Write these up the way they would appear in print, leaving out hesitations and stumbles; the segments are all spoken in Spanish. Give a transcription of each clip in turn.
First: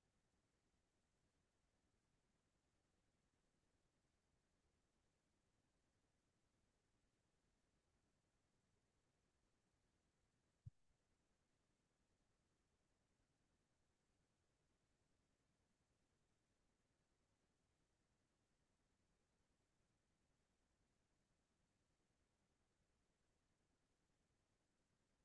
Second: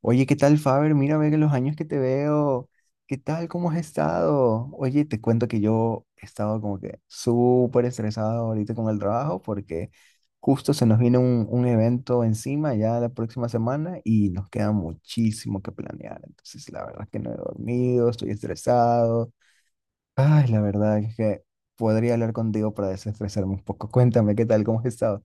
Oye, ¿qué tal, Faber? Mira, ve que los años que te veo. ¿Qué tal? ¿Cómo has estado? Oye, te cuento que yo he estado como que súper estresado ahorita con el trabajo porque justo se nos viene un evento encima ya la próxima semana y nos queda muchísimo que planear. Entonces, la verdad es que no he dormido, estoy estresado. Ay, la verdad es que podría hablar contigo para desestresarme un poco. Cuéntame, ¿qué tal? ¿Cómo has estado?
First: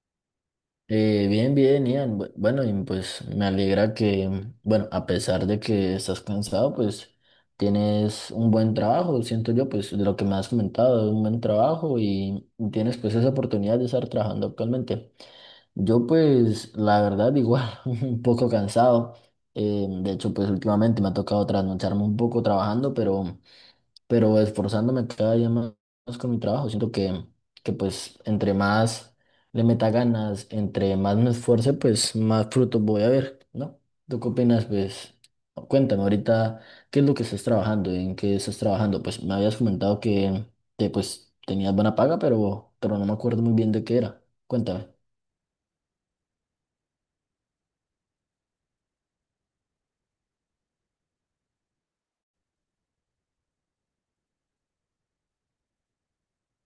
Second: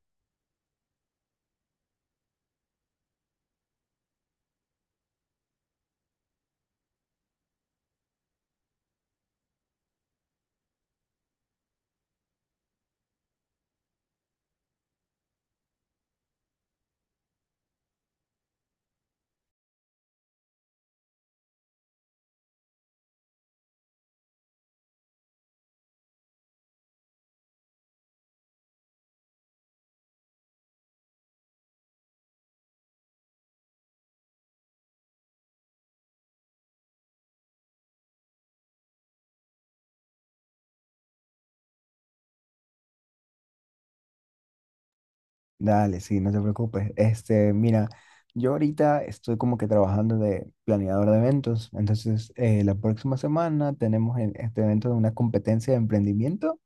Bien, bien, Ian. Bueno, y pues me alegra que, bueno, a pesar de que estás cansado, pues tienes un buen trabajo, siento yo, pues de lo que me has comentado, un buen trabajo y tienes pues esa oportunidad de estar trabajando actualmente. Yo pues, la verdad, igual, un poco cansado. De hecho, pues últimamente me ha tocado trasnocharme un poco trabajando, pero esforzándome cada día más, con mi trabajo. Siento que, pues entre más le meta ganas, entre más me esfuerce, pues más frutos voy a ver, ¿no? ¿Tú qué opinas? Pues cuéntame ahorita, ¿qué es lo que estás trabajando? ¿En qué estás trabajando? Pues me habías comentado que, pues tenías buena paga, pero no me acuerdo muy bien de qué era. Cuéntame. Dale, sí, no te preocupes. Este, mira, yo ahorita estoy como que trabajando de planeador de eventos. Entonces, la próxima semana tenemos este evento de una competencia de emprendimiento.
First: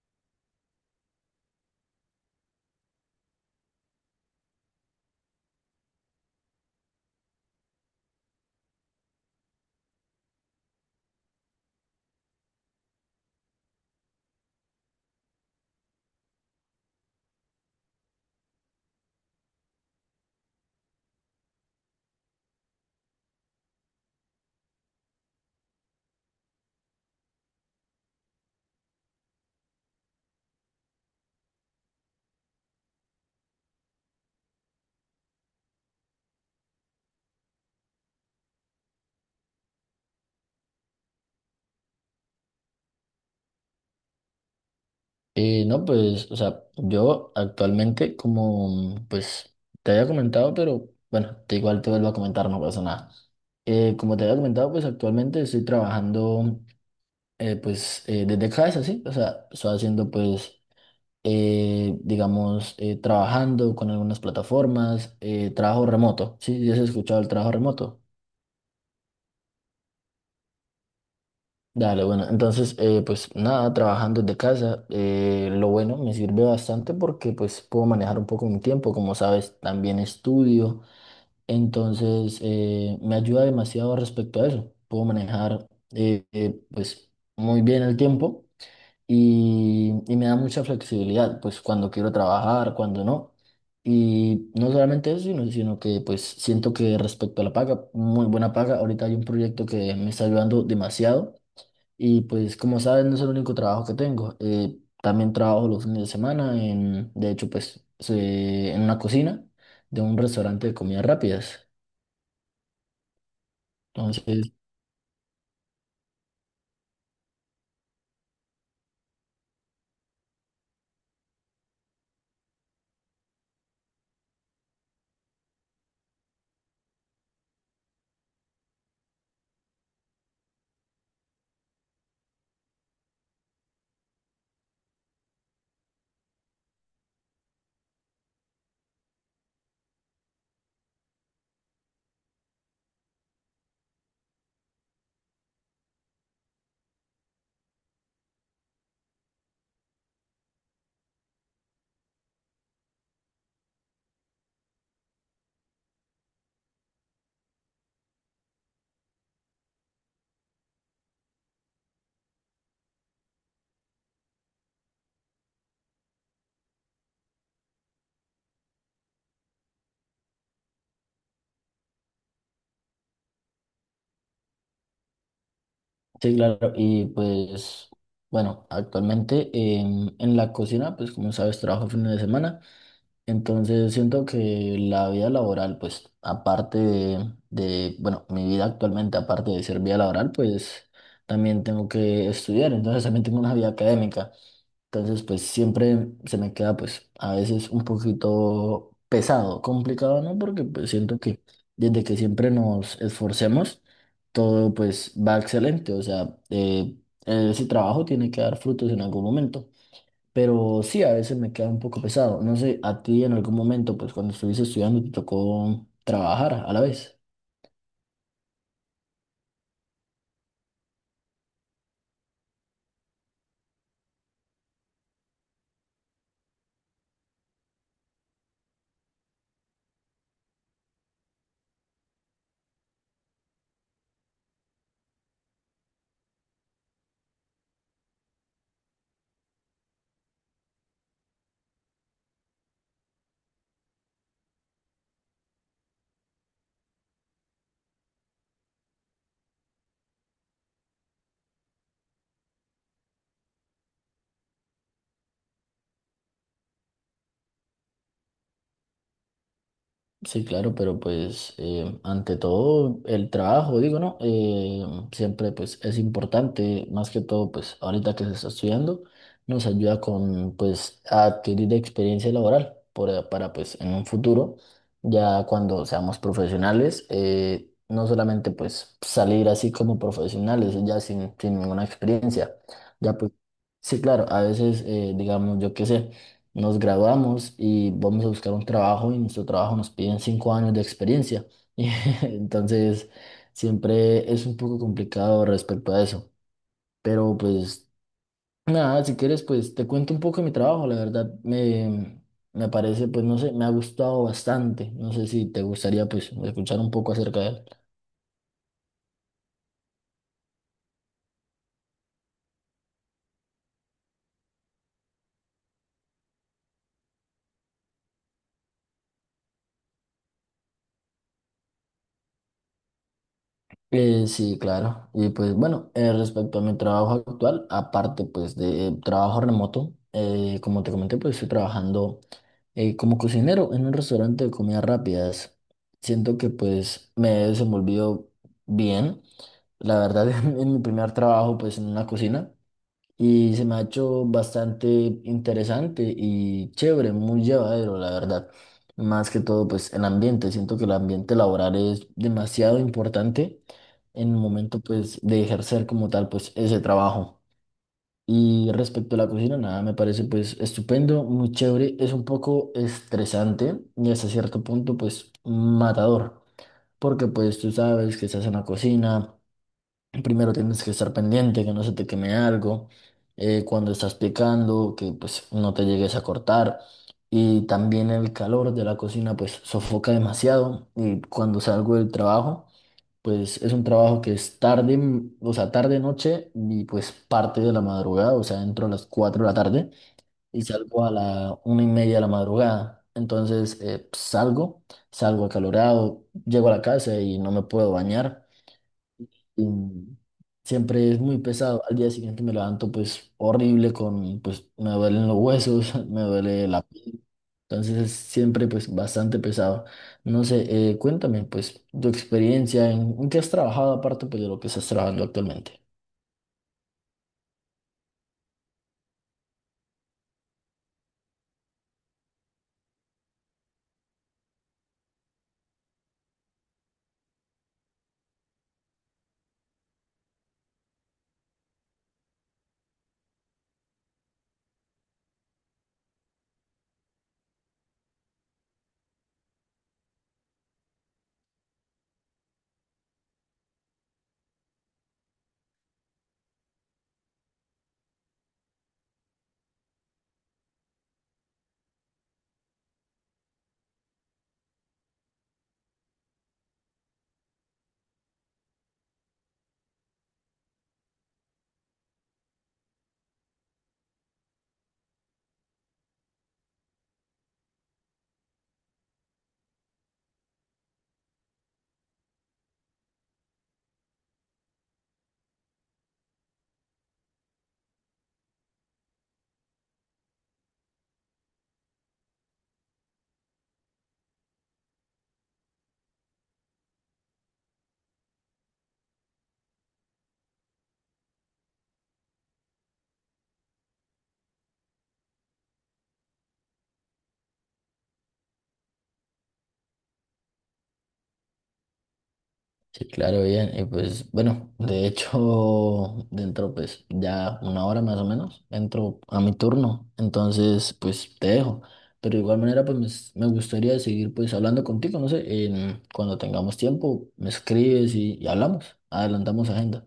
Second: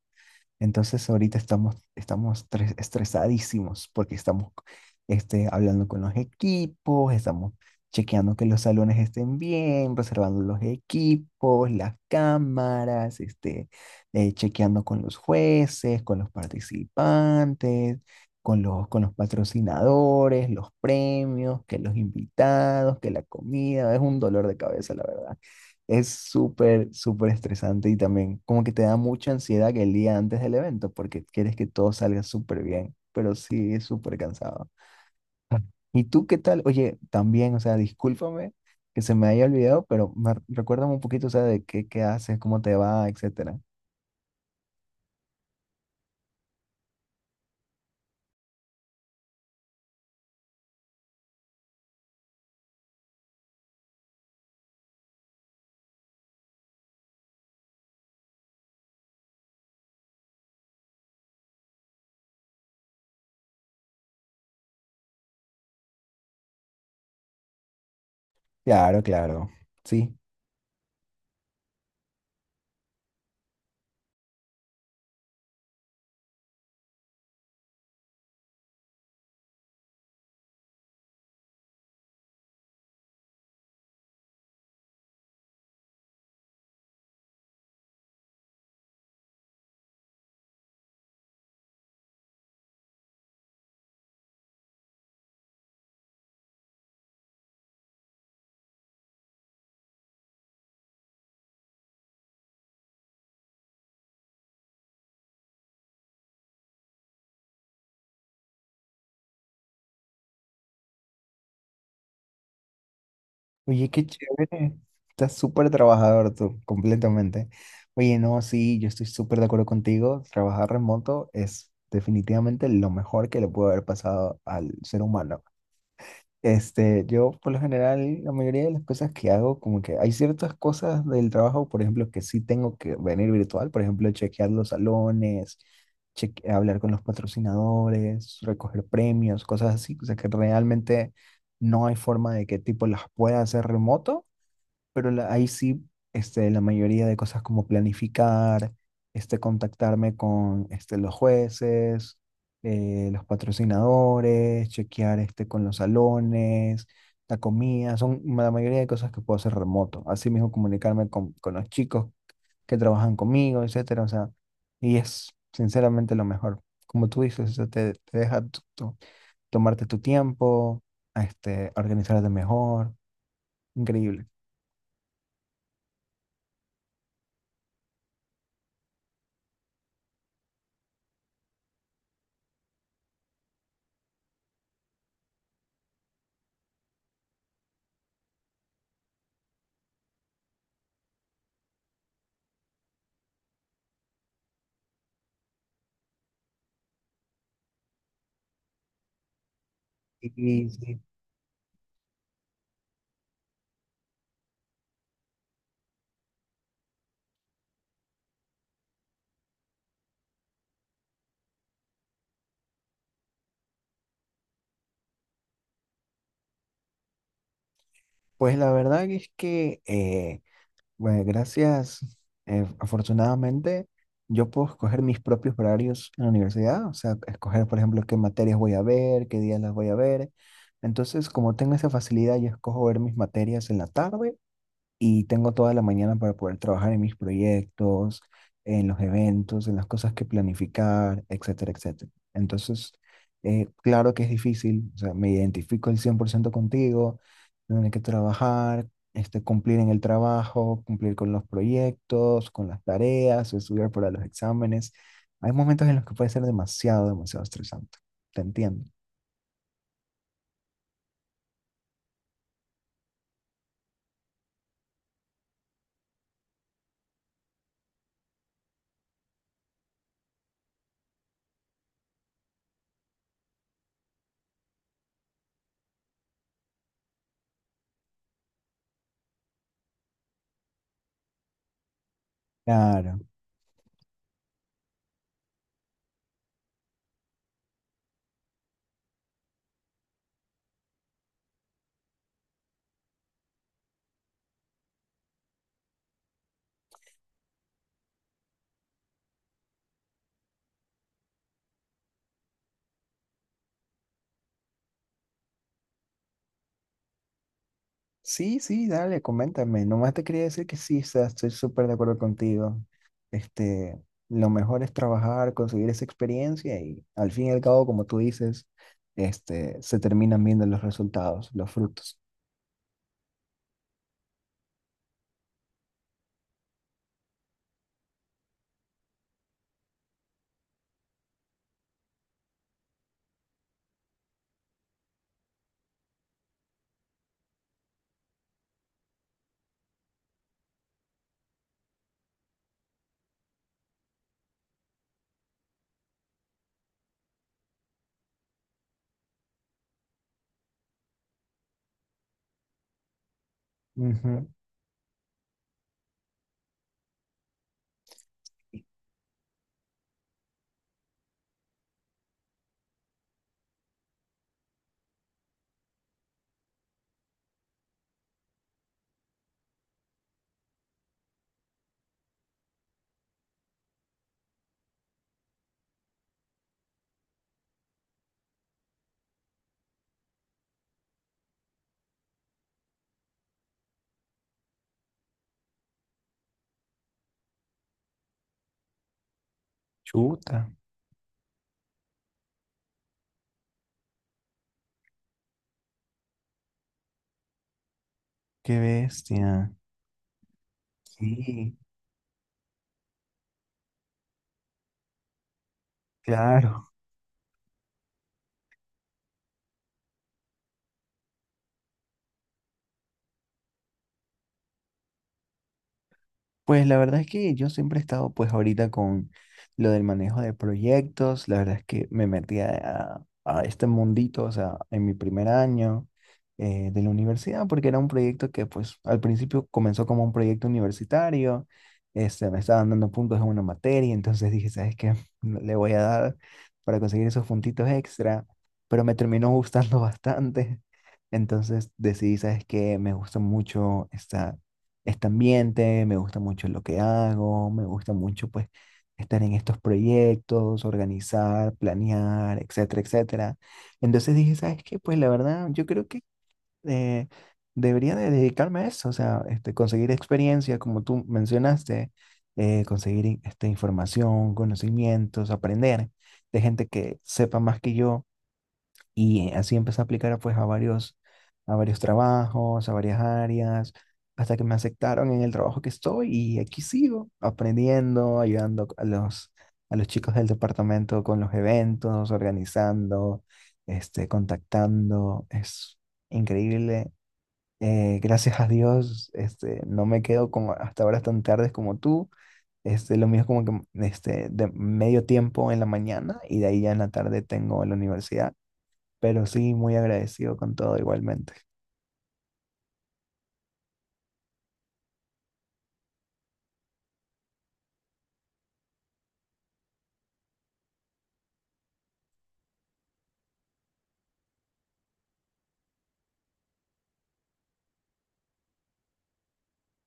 Entonces ahorita estamos estresadísimos porque estamos este, hablando con los equipos, estamos chequeando que los salones estén bien, reservando los equipos, las cámaras, este, chequeando con los jueces, con los participantes, con los patrocinadores, los premios, que los invitados, que la comida. Es un dolor de cabeza, la verdad. Es súper estresante y también como que te da mucha ansiedad que el día antes del evento porque quieres que todo salga súper bien, pero sí es súper cansado. Ah. ¿Y tú qué tal? Oye, también, o sea, discúlpame que se me haya olvidado, pero recuérdame un poquito, o sea, qué haces, cómo te va, etcétera. No, pues, o sea, yo actualmente, como pues te había comentado, pero bueno, te igual te vuelvo a comentar, no pasa nada. Como te había comentado, pues actualmente estoy trabajando pues desde casa, ¿sí? O sea, estoy haciendo pues, digamos, trabajando con algunas plataformas, trabajo remoto, ¿sí? ¿Ya has escuchado el trabajo remoto? Claro, claro. Sí. Dale, bueno, entonces, pues nada, trabajando desde casa, lo bueno me sirve bastante porque pues puedo manejar un poco mi tiempo, como sabes, también estudio, entonces me ayuda demasiado respecto a eso, puedo manejar pues muy bien el tiempo y, me da mucha flexibilidad, pues cuando quiero trabajar, cuando no, y no solamente eso, sino que pues siento que respecto a la paga, muy buena paga, ahorita hay un proyecto que me está ayudando demasiado y pues como sabes, no es el único trabajo que tengo. También trabajo los fines de semana en, de hecho, pues se- en una cocina de un restaurante de comidas rápidas. Oye, qué Entonces, chévere. Estás súper trabajador tú, completamente. Oye, no, sí, yo estoy súper de acuerdo contigo. Trabajar remoto es definitivamente lo mejor que le puede haber pasado al ser humano. Este, yo por lo general, la mayoría de las cosas que hago, como que hay ciertas cosas del trabajo, por ejemplo, que sí tengo que venir virtual, por ejemplo, chequear los salones, hablar con los patrocinadores, recoger premios, cosas así, o sea que realmente no hay forma de que tipo las pueda hacer remoto pero ahí sí, este, la mayoría de cosas como planificar, este, contactarme con este, los jueces, los patrocinadores, chequear este, con los salones, la comida, son la mayoría de cosas que puedo hacer remoto. Así mismo comunicarme con los chicos que trabajan conmigo, etcétera. O sea, y es sinceramente lo mejor. Como tú dices, te deja tomarte tu tiempo, este, organizarte mejor. Increíble. sí, claro. Y pues, bueno, actualmente en la cocina, pues como sabes, trabajo fines de semana. Entonces siento que la vida laboral, pues aparte bueno, mi vida actualmente, aparte de ser vida laboral, pues también tengo que estudiar, entonces también tengo una vida académica. Entonces, pues siempre se me queda, pues a veces un poquito pesado, complicado, ¿no? Porque pues Y, siento que desde que siempre nos esforcemos, todo pues va excelente, o sea, ese trabajo tiene que dar frutos en algún momento. Pero sí, a veces me queda un poco pesado. No sé, a ti en algún momento, pues cuando estuviste estudiando, te tocó trabajar a la vez. pues la verdad es que, bueno, gracias, afortunadamente, yo puedo escoger mis propios horarios en la universidad, o sea, escoger, por ejemplo, qué materias voy a ver, qué días las voy a ver. Entonces, como tengo esa facilidad, yo escojo ver mis materias en la tarde y tengo toda la mañana para poder trabajar en mis proyectos, en los eventos, en las cosas que planificar, etcétera, etcétera. Entonces, claro que es difícil, o sea, me identifico el 100% contigo, tener que trabajar, este, cumplir en el trabajo, cumplir con los proyectos, con las tareas, estudiar para los exámenes. Hay momentos en los que puede ser demasiado estresante. Te entiendo. Sí, claro, pero pues ante todo el trabajo, digo, ¿no? Siempre pues es importante, más que todo pues ahorita que se está estudiando, nos ayuda con pues a adquirir experiencia laboral por- para pues en un futuro, ya cuando seamos profesionales, no solamente pues salir así como profesionales, ya sin ninguna experiencia, ya Claro. pues sí, claro, a veces digamos, yo qué sé. Nos graduamos y vamos a buscar un trabajo y nuestro trabajo nos piden 5 años de experiencia. Y entonces siempre es un poco complicado respecto a eso. Pero pues nada, si quieres pues te cuento un poco de mi trabajo. La verdad me, parece pues no sé, me ha gustado bastante. No sé si te gustaría pues escuchar un poco acerca de él. Sí, sí, dale, coméntame. Nomás te quería decir que sí, o sea, estoy súper de acuerdo contigo. Este, lo mejor es trabajar, conseguir esa experiencia y al fin y al cabo, como tú dices, este, se terminan viendo los resultados, los frutos. Sí, claro. Y pues bueno, respecto a mi trabajo actual, aparte pues de trabajo remoto, como te comenté, pues estoy trabajando como cocinero en un restaurante de comidas rápidas. Siento que pues me he desenvolvido bien. La verdad, en mi primer trabajo pues en una cocina. Y se me ha hecho bastante interesante y chévere, muy llevadero, la verdad. Más que todo, pues el ambiente. Siento que el ambiente laboral es demasiado importante en el Ujú. momento, pues, de ejercer como tal, pues, ese trabajo. Y respecto a la cocina, nada, me parece, pues, estupendo, muy chévere. Es un poco estresante y hasta cierto punto, pues, matador. Porque, pues, tú sabes que estás en la cocina. Primero tienes que estar pendiente, que no se te queme algo, cuando estás picando, que pues no te llegues a cortar. Y también el calor de la cocina pues sofoca demasiado. Y cuando salgo del trabajo, pues es un trabajo que es tarde, o sea, tarde noche y pues parte de la madrugada, o sea, entro a las 4 de la tarde y Chuta, salgo a la 1:30 de la madrugada. Entonces salgo, acalorado, llego a la casa y no me puedo bañar qué y bestia. siempre es muy Sí, pesado. Al día siguiente me levanto pues horrible con, pues me duelen los huesos, me duele la claro. piel. Entonces es siempre pues bastante pesado. No sé, cuéntame pues tu experiencia, en, qué has trabajado aparte pues de lo que estás trabajando actualmente. Pues la verdad es que yo siempre he estado pues ahorita con lo del manejo de proyectos, la verdad es que me metí a este mundito, o sea, en mi primer año de la universidad, porque era un proyecto que pues al principio comenzó como un proyecto universitario, este, me estaban dando puntos en una materia, entonces dije, ¿sabes qué? Le voy a dar para conseguir esos puntitos extra, pero me terminó gustando bastante, entonces decidí, ¿sabes qué? Me gusta mucho esta este ambiente, me gusta mucho lo que hago, me gusta mucho pues estar en estos proyectos, organizar, planear, etcétera, etcétera. Entonces dije, ¿sabes qué? Pues la verdad, yo creo que eh, debería de dedicarme a eso, o sea, este, conseguir experiencia, como tú mencionaste, conseguir este, información, conocimientos, aprender de gente que sepa más que yo y así empecé a aplicar pues a varios trabajos, a varias áreas, hasta que me aceptaron en el trabajo que estoy y aquí sigo aprendiendo, ayudando a los chicos del departamento con los eventos, organizando, este, contactando. Es increíble. Gracias a Dios, este, no me quedo como hasta horas tan tardes como tú. Este, lo mío es como que este, de medio tiempo en la mañana y de ahí ya en la tarde tengo la universidad pero sí, muy agradecido con todo igualmente. Sí, claro, bien. Y pues, bueno, de hecho, dentro, pues, ya una hora más o menos, entro a mi turno. Entonces, pues, te dejo. Pero de igual manera, pues, me, gustaría seguir, pues, hablando contigo, no sé, en, cuando tengamos tiempo, me escribes y, hablamos. Adelantamos agenda.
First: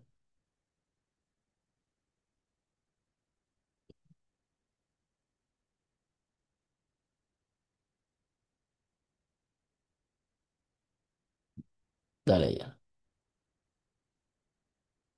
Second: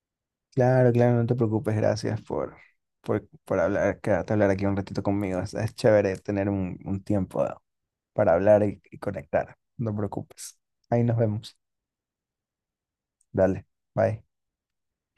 Claro, claro, no te preocupes, gracias por, por hablar, quedarte a hablar aquí un ratito conmigo. Es chévere tener un tiempo para hablar y conectar. No te preocupes. Ahí nos vemos. Dale, ya. Dale, bye.